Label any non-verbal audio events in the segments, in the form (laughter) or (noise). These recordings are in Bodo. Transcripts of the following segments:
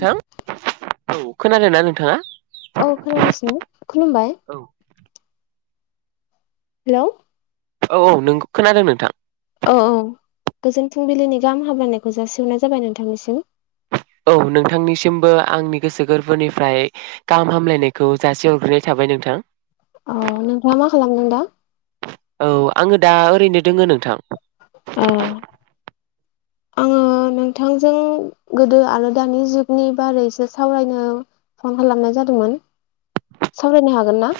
नोंथां औ खोनादों ना नोंथाङा औ खोनागासिनो खुलुमबाय औ हेल' औ औ नों खोनादों नोंथां औ औ गोजोन फुंबिलिनि गाहाम हामनायखौ जासिहरग्रोनाय जाबाय नोंथांनिसिम औ नोंथांनिसिमबो आंनि गोसो गोरबोनिफ्राय गाहाम हामलायनायखौ जासि हरग्रोनाय थाबाय नोंथां अ नोंथाङा मा खालामदों दां औ आङो दा ओरैनो दोङो नोंथां अ आंङो नोंथांजों गोदो आरो दानि जुगनि बारैसो सावरायनो फन खालामनाय जादोंमोन सावरायनो हागोन ना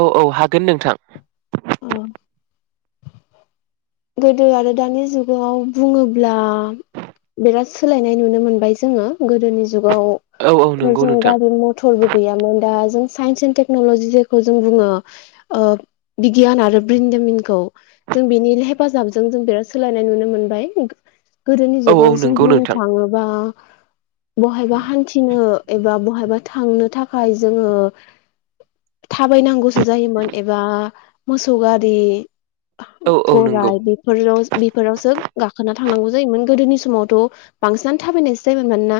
औ औ हागोन नोंथां औ गोदो आरो दानि जुगाव बुङोब्ला बिराद सोलायनाय नुनो मोनबाय जोङो गोदोनि जुगाव औ औ नंगौ जों नोंथां गारि मथरबो गैयामोन दा जों साइन्स एन्ड टेक्न'लजि जेखौ जों बुङो ओ बिगियान आरो ब्रिन्दामिनखौ जों बिनि हेफाजाबजों जों बिराद सोलायनाय नुनो मोनबाय। गोदोनि औ औ जुगाव जों नंगौ बुंनो नोंथां थाङोबा बहायबा हान्थिनो एबा बहायबा थांनो थाखाय जोङो थाबायनांगौ सो जायोमोन एबा मोसौ गारि औ औ नंगौ गराय बेफोराव बेफोरावसो गाखोना थांनांगौ जायोमोन गोदोनि समावथ' बांसिन थाबायनायो जायोन मानोना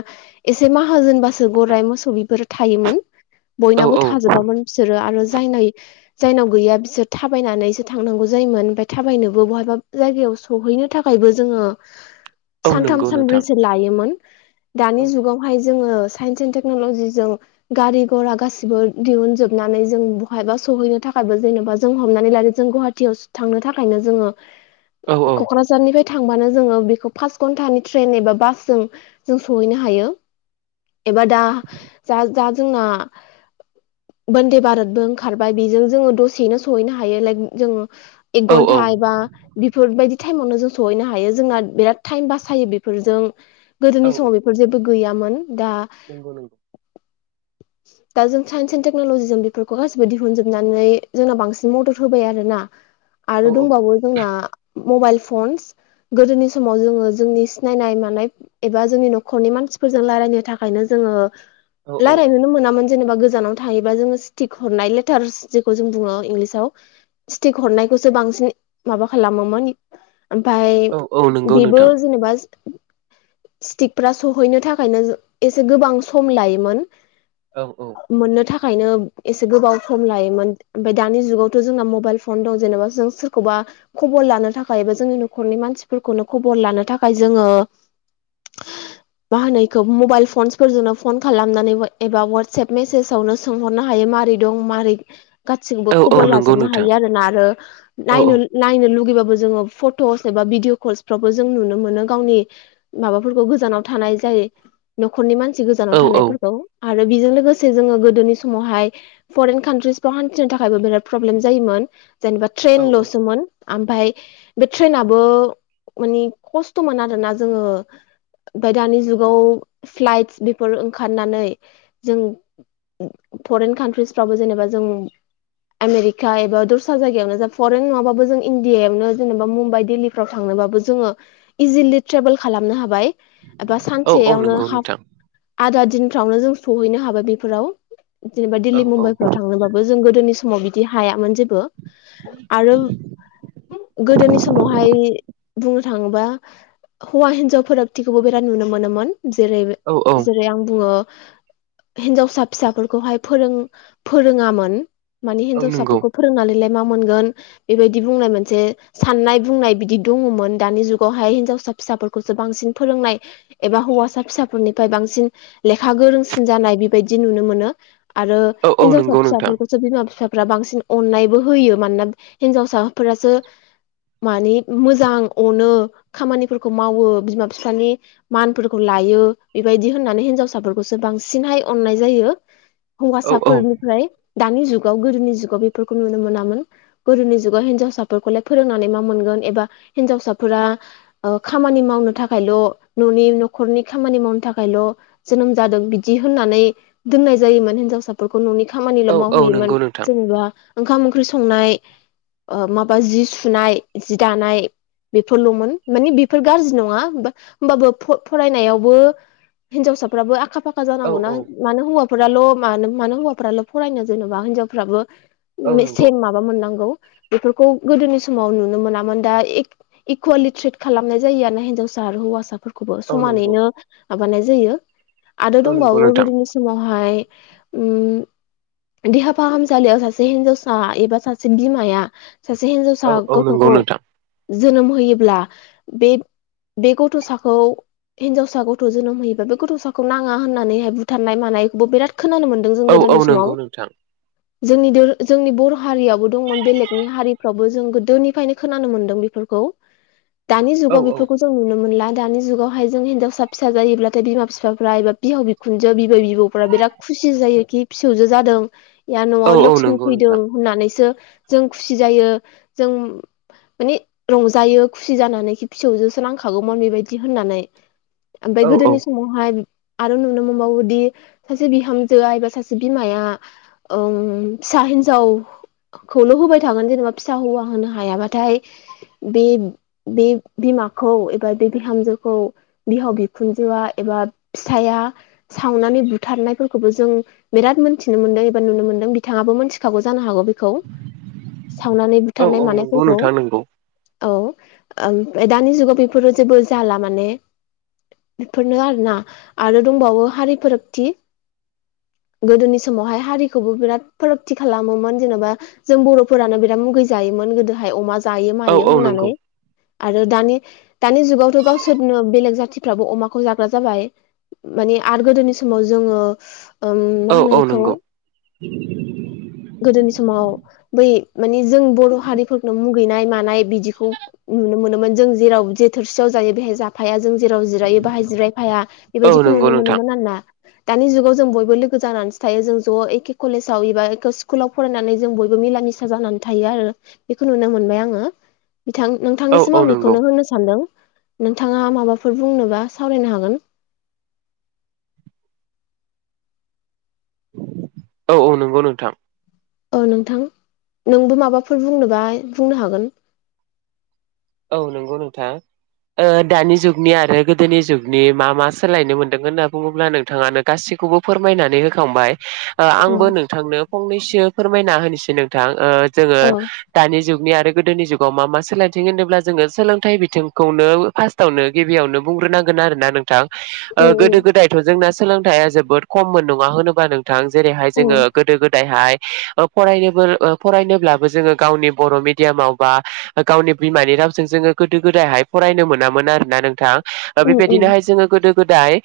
एसे माहाजोनबासो गराय मोसौ बेफोरो थायोमोन। औ बयनावबो थाजोबामोन बिसोरो आरो जायना जायनाव गैया बिसोर थाबायनानैसो थांनांगौ जायोमोन ओमफ्राय थाबायनोबो बहायबा जायगायाव सौहैनो थाखायबो जोङो औ सानथाम नंगौ नोंथां सानब्रैसो लायोमोन। दानि औ जुगावहाय जोङोे साइन्स एन टेक्न'लजिजों जों गारि गरा गासिबो दिहुनजोबनानै जों बहायबा सौहैनो थाखायबो जेन'बा जों हमलानानै जों गुवाहाटी थांनो थाखायनो जोङो औ क'क्राझारनिफ्राय थांबानो जोङो बेखौ पास घन्टानि ट्रेन एबा बासजों जों सौहैनो हायो। एबा दा जा दा जोंना बन्दे भारतबो ओंखारबाय बेजों जोङो दसेनो सौहैनो हायो लाइक जों एक औ औ घन्टा एबा बेफोरबायदि टाइमावनो जों सौहैनो हायो जों बिराद टाइम बासायो बेफोरजों गोदोनि समाव बेफोर जेबो गैयामोन दा नंगौ नंगौ दा जों साइन्स एन्ड टेक्न'ल'जि जों बेफोरखौ गासिबो दिहुनजोबनानै जोंना बांसिन मदद होबाय आरोना आरो औ दंबावो जोंना मबाइल फन्स गोदोनि समाव जोङो जोंनि सिनायनाय मानाय एबा जोंनि न'खरनि मान सिफोरजों रायलायनो थाखायनो जोङो औ रायलायनोनो मोनामोन जेनेबा गोजानाव थायोबा जोङो सिटिक हरनाय लेटार्स जेखौ जों बुङो इंलिस याव स्टिक हरनायखौसो बांसिन माबा खालामोमोन ओमफाय औ औ नंगौ बेबो नोंथां जेनेबा स्टिकफ्रा सहैनो थाखायनो एसे गोबां सम लायोमोन। औ औ मोननो थाखायनो एसे गोबाव सम लायोमोन ओमफ्राय दानि जुगाव जोंना मबाइल फन दं जेनेबा जों सोरखौबा खबर लानो थाखाय बा जोंनि न'खरनि मानसिफोरखौनो खबर लानो थाखाय जोङो मा होनो इखौ मबाइल फनसफोरजोंनो फन खालामनानै एबा वाट्सएप मेसेजावनो सोंहरनो हायो मा मारै दं मारै गासैनोबो औ औ खबर नंगौ लाजाबनो नोंथां होयो आरोना आरो औ औ नायनो नायनो लुुगैबाबो जोङो फट'स एबा भिदिअ कल्सफ्रावबो जों नुनो मोनो गावनि माबाफोरखौ गोजानाव थानाय जाय न'खरनि मानसि गोजानाव औ औ औ थानायफोरखौ। आरो बेजों लोगोसे जोङो गोदोनि समावहाय फरेन कान्ट्रिसफ्राव हान्थिनो थाखायबो बिराद प्रब्लेम जायोमोन जेनेबा औ ट्रेनल'सोमोन। ओमफाय बे ट्रेनाबो मानिे खस्थ'मोन आरोना जोङो ओमफाय दानि जुगाव फ्लाइटस बेफोर ओंखारनानै जों फरेन कान्ट्रिसफ्रावबो जेनेबा जों आमेरिका एबा दस्रा जायगायावनो जा फरेन नङाबो जों इण्डियायावनो जेनेबा मुम्बाइ दिल्लीफ्राव थांनोबा बो जोङो इजिलि ट्रेभेल खालामनो हाबाय एबा औ औ सानसेयावनो नंगौ हाब नोंथां आदा दिनफ्रावनो जों सौहैनो हाबाय बेफोराव जेनेबा दिल्ली औ औ मुम्बाइफ्राव थांनोबाबो जों गोदोनि समाव बिदि हायामोन जे बो आरो गोदोनि समावहाय बुंनो थाङोबा हौवा हिनजाव फारागथिखौबो बिराद नुनो मोनोमोन। जेरै औ औ जेरै आं बुङो हिनजावसा फिसाफोरखौहाय फोरों फोरोङामोन मानि औ नंगौ हिन्जावसाफोरखौ फोरोंनानैलाय मा मोनगोन बेबायदि बुंनाय मोनसे साननाय बुंनाय बिदि दङमोन दानि जुगावहाय हिनजावसा फिसाफोरखौसो बांसिन फोरोंनाय एबा हौवासा फिसाफोरनिफ्राय बांसिन लेखा गोरोंसिन जानाय बेबायदि नुनो मोनो आरो औ औ हिनजावसा नंगौ नोंथां फिसाफोरखौ बिमा बि फिसाफ्रा बांसिन अननायबो होयो मानोना हिनजावसाफोरासो मानि मोजां अनो खामानिफोरखौ मावो बिमा बिफानि मानफोरखौ ला यो बेबायदि होननानै हिनजावसाफोरखौसो बांसिनहाय अननाय जायो औ औ हौवासाफोरनिफ्राय दानि जुग गोदोनि जुगाव बेफोरखौ नुनो मोनामोन गोदोनि जुगाव हिनजावसाफोरखौलाय फोरोंनानै मा मोनगोन एबा हिन्जावसाफोरा खामानि मावनो थाखायल' न'नि न'खरनि खामानि मावनो थाखायल' जोनोम जादों बिदि होननानै दोननाय जायोमोन हिनजावसाफोरखौ न'नि खामानिल' औ औ मावहैयोमोन नंगौ नोंथां जेनेबा ओंखाम ओंख्रि संनाय माबा जि सुनाय जि दानाय बेफोरल'मोन मानिे बेफोर गाज्रि नंङा होमबाबो फरायनायावबो हिन्जावसाफ्राबो आखा फाखा औ जानांगौनाा औ मानो हौवाफोराल' मानो मानो हौवाफोराल' फरायनो जेने बा हिनजावफ्राबो औ नंगौ सेम माबा मोननांगौ बेफोरखौ गोदोनि समाव नुनो मोनामोन दा इकुवेलि ट्रिट खालामनाय जायो आरोा हिनजावसा हौवसाफोरखौ खौबो औ नंगौ समानैनो माबानाय जायो आरो औ नंगौ दंबावो नोंथां गोदोनि समावहाय उम देहा फाहामसालियाव सासे हिनजावसा एबा सासे बिमाया सासे औ हिनजावसा औ नंगौ गथ'खौ नोंथां जोनोम होयोब्ला बे बे गथ'साखौ हिनजावसा गथ' जोनोम होयोा बे गथ'साखौ नांङा होननानैहाय भुटाननाय मानायखौबो बिराद खोनानो मोन्दों जों औ औ गोदोनि नंगौ समाव नोंथां जोंनि जोंनि बर' हारियो दंमोन बेलेगनि हारिफ्रावबो जों गोदोनिफ्रायनो खोनानो मोनदों बेफोरखौ दानि औ जुगाव औ बेफोरखौ जों नुनो मोनला दानि जुगावहाय जों हिनजावसा फि जायोब्लाथाय बिमा बिफाफ्रा एबा बिहाव बिखुनजो बिबै बिबौफ्रा बिराद खुसि खुसि जायोखि फिसौजो जादों औ न'आव औ लक्ष्मि नंगौ फैदों नोंथां होननानैसो जों खुसि जायो जों माने रंजायो खुसि जानानैखि फिसौजोंसो नांखागौमोन बेबायदि होननानै ओमफ्राय औ औ गोदोनि समावहाय आरो नुनो मोनबावोदि सासे बिहामजोआ एबा सासे बिमाया ओं फिसा हिन्जाव खौल' होबाय थागोन जेनेबा फिसा हौवा होनो हायाबाथाय बे बे बिमाखौ एबा बे बिहामजोखौ बिहाव बिखुनजोआ एबा फिसाया सावनानै बुथारनायफोरखौबो जों बिराद मोनथिनो मोनदों नुनो बिथांङा मोनथिखागौ जानो हागौ बेखौ सावनानै औ बुथारनाय औ नंगौ मानायफोरखौ नोंथां नंगौ औ दानि जुगाव बेफोरो जेबो जाला माने बेफोरनो आरोना आरो दंबावो हारि फोरागथि गोदोनि समावहाय हारि फाराग खालमोमोन जेनेबा जों बर' फोरानो बिराद मुगै जायोमोन अमा जायो औ मायो औ नंगौ होननानै आरो दानि दानि जुगावथ' गावसोरनो बेलेग जाथिफ्राबो अमाखौ जाग्रा जाबाय माने आरो गोदोनि समाव जोंङो औ - औ नंगौ गोदोनि समाव बै मानिे जों बर' हारिफोरनो मु नाय मानाय बिदिखौ नुनो मोन जों जेराव जों थोरसियाव जायो बेयाव जाफाया जों जेराव जिरायो बाहाय जिरायफाया औ बेबायदििखौ नंगौ नुनो नोंथां मोनोमोन आरोना दानि जुगाव जों बयबो लोगो जानानैसो थायो जों ज' एखे कलेजाव एबा स्कुलाव फरायनानै जों बयबो मिला मिसा जानानै थायो आरो बेखौ नुनो मोनबाय आंङो बिथां औ नोंथांनिसिम औ आं नंगौ बेखौनो होननो सानदों नोंथाङा माबाफोर बुंनोबा सावरायनो हागोन औ औ नंगौ नोंथां औ नोंथां नोंबो माबाफोर बुंनोबा बुंनो हागोन औ नंगौ नोंथां दानि जुगनि आरो गोदोनि जुगनि मा मा सोलायनो मोनदों होनना बुङोब्ला नोंथाङानो गासिब खौबो फोरमायनानै होखांबाय अ आंबो नोंथांनो फंनैसो फोरमायना होनोसै नोंथां जोङो अ दानि जुगनि आरो गोदोनि जुगाव मा मा सोलायदों होनदों अब्ला जोङो सोलोंथाइ बिथिंखौनो फार्स्टआवनो गिबियावनो बुंग्रोनांगोन आरो ना नोंथां उम गोदो उम गोदायथ' जोंना सोलोंथाइया जोबोद खममोन नङा होनबा नों थां जेरैहाय जोङो उम गोदो गोदायहाय फरायनो फरायनोब्लाबो जोङो गावनि बर' मिडियामाव बा गावनि बिमानि जोङो गोदो गोदायहाय फरायनो मोनामोन आरो ना नोंथां उम उम बेबायदिनोहाय जोङो गोदो गोदाय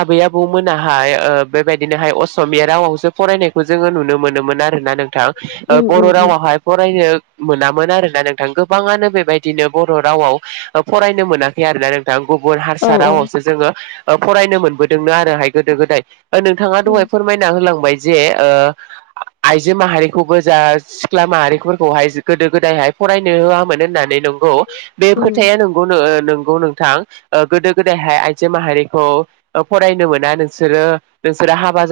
आबै आबौमोनाहाय बेबायदिनोहाय असमिया रावावसो फरायनाय खौ जोङो नुनो मोनोमोन आरोना नों थां उम बर' उम उम रावावहाय फरायनो मोनामोन आरोना नोंथां गोबाङानो बेबायदिनो बर' रावाव फरायनो मोनाखै आरोना नोंथां गुबुन औ हारसा औ रावावसो जोङो फरायनो मोनबोदोंनो आरोहाय गोदो गोदाय नोंथाङा दहाय उम फोरमायना होलांबाय जे आइजो माहारिखौबो जा सिख्ला माहारिफोरखौहाय गोदो गोदायहाय फरायनो होआ मोन होननानै नंगौ बे खोथाया नंगौ नोंथां गोदो गोदायहाय आइजो माहारिखौ फरायनो मोना नोंसोरो नोंसोरो हाबा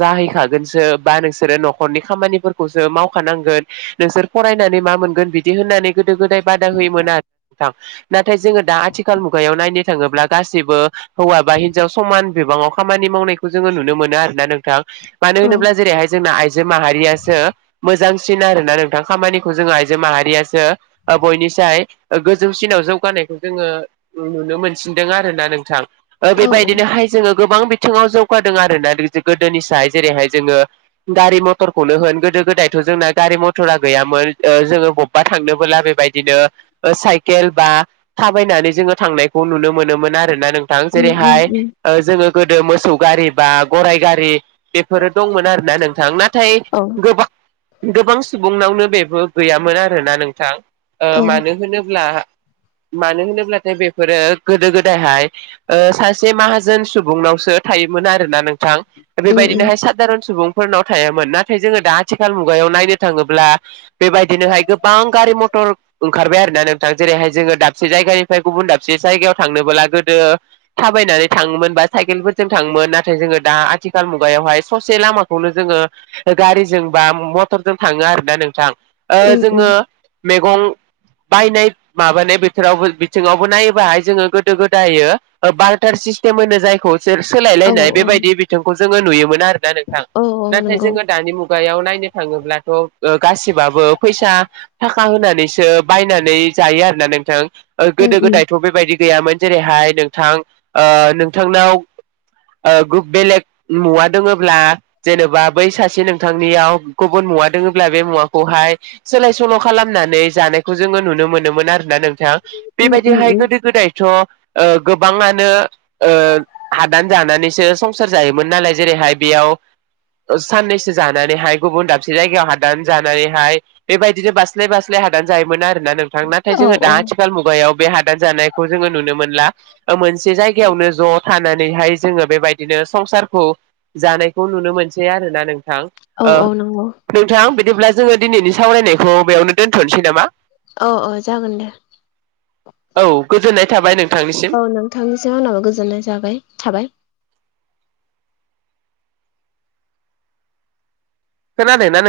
जाहैखागोनसो बा नोंसोरो न'खरनि खामानिफोरखौसो मावखानांगोन नोंसोर फरायनानै मा मोनगोन बिदि होननानै गोदो गोदाय बादा होयोमोन आरो नाथाय जोङो दा आथिखाल मुगायाव नायनो थाङोब्ला गासिबो हौवा बा हिनजाव समान बिबाङाव खामानि मावनायखौ जोङो नुनो मोनो आरोना नोंथां मानो औ होनोब्ला जेरैहाय जोंना आइजो माहारियासो मोजां सिन आरोना नोंथां खामानिखौ जोङो आइजो माहारियासो बयनिसाय गोजौसिनाव जौगानायखौ जोङो नुनो मोनसिनदों आरोना नोंथां औ बेबायदिनोहाय जोङो गोबां बिथिङाव जौगादों आरोना गोदोनिसाय जेरैहाय जोङो गारि मटरखौनो होन गोदो गोदायथ' जोंना गारि मथरा गैयामोन जोङो बबेबा थांनो बेबायदिनो साइकेल बा थाबायनानै जोङो थांनायखौ नुनो मोनोमोन आरोना नोंथां उम उम जेरैहाय उम जोङो गोदो मोस मोसौ गारि बा गराय गारि बेफोरो दंमोन आरोना नोंथां नाथाय औ गोबां गोबां सुबुंनावनो बेबो गैयामोन आरोना नोंथां औ ओ मानो होनोब्ला (inaudible) मानो होनोब्लाथाय बेफोरो गोदो गोदायहाय सासे माहाजोन सुबुंनावसो थायो मोन आरोना नोंथां उम उम बेबायदिनोहाय सादारन सुबुं फोरनाव थायामोन नाथाय जोङो दा आथिखाल मुगायाव नायनो थाङोब्ला बेबायदिनोहाय गोबां गारि मटर ओंखारबाय आरोना नोंथां जेरैहाय जोङो दाबसे जायगानिफ्राय गुबुन दाबसे जायगायाव थांनोबोला गोदो थाबायनानै थाङोमोन बा साइकेलफोरजों थाङोमोन नाथाय जोङो दा आथिखाल मुगायावहाय ससे लामा खौनो जोङो गारिजों बा मटरजों थाङो आरोना नोंथां उम जोङो उम (inaudible) बायनाय माबानाय बोथोरावबो बिथिङावबो नायोबाहाय जोङो गोदो गोदाय बाल्टार सिस तेम बुङो जायखौ बि औ सोलायलायनाय औ बेबायदि बिथिंखौ जोङो नुयोमोन आरोना नोंथां औ औ नाथाय नंगौ जोङो दानि मुगा खुगायाव नायनो थाङोब्लाथ' गासिबाबो फैसा थाखा होनानैसो बायनानै जायो आरोना नोंथां उम गोदो उम गोदायथ' बेबायदि गैयामोन जेरैहाय नोंथां नोंथांनाव ओ गु बेलेग मुवा दोङोब्ला जेनेबा बै सासे नोंथांनियाव गुबुन मुवा दोङोब्ला बे मुवाखौहाय सोलाय सोल' खालामनानै जानायखौ जोङो नुनो मोनोमोन आरोना नों थां उम उम बेबायदिहाय उम गोदो गोदायथ' ओ गोबाङानो ओ हादान जानानैसो संसार जायोमोन नालाय जेरैहाय बेयाव याव ओ साननैसो जानानैहाय गुबुन दाबसे जायगायाव हादान जानानैहाय बेबायदि बिदिनो बास्लाय बास्लाय हादान जायोमोन होनना नोंथां नाथाय औ जोङो दा औ आथिखाल मुगायाव बे हादान जानायखौ जोङो नुनो मोनला। ओ मोनसे जायगायावनो ज' थानानैहाय जोङो बेबायदिनो संसारखौ जानायखौ नुनो मोनसै आरोना नों थां औ ओ औ नंगौ नोंथां बिदिब्ला जोङो दिनैनि सावरायनायखौ बेयावनो दोनथ'नोसै नामा? औ औ जागोन दे औ गोजोननाय थाबाय नोंथांनिसिम औ नोंथांनिसिम आंनाबो गोजोननाय जाबाय थाबाय। खोनादों ना नों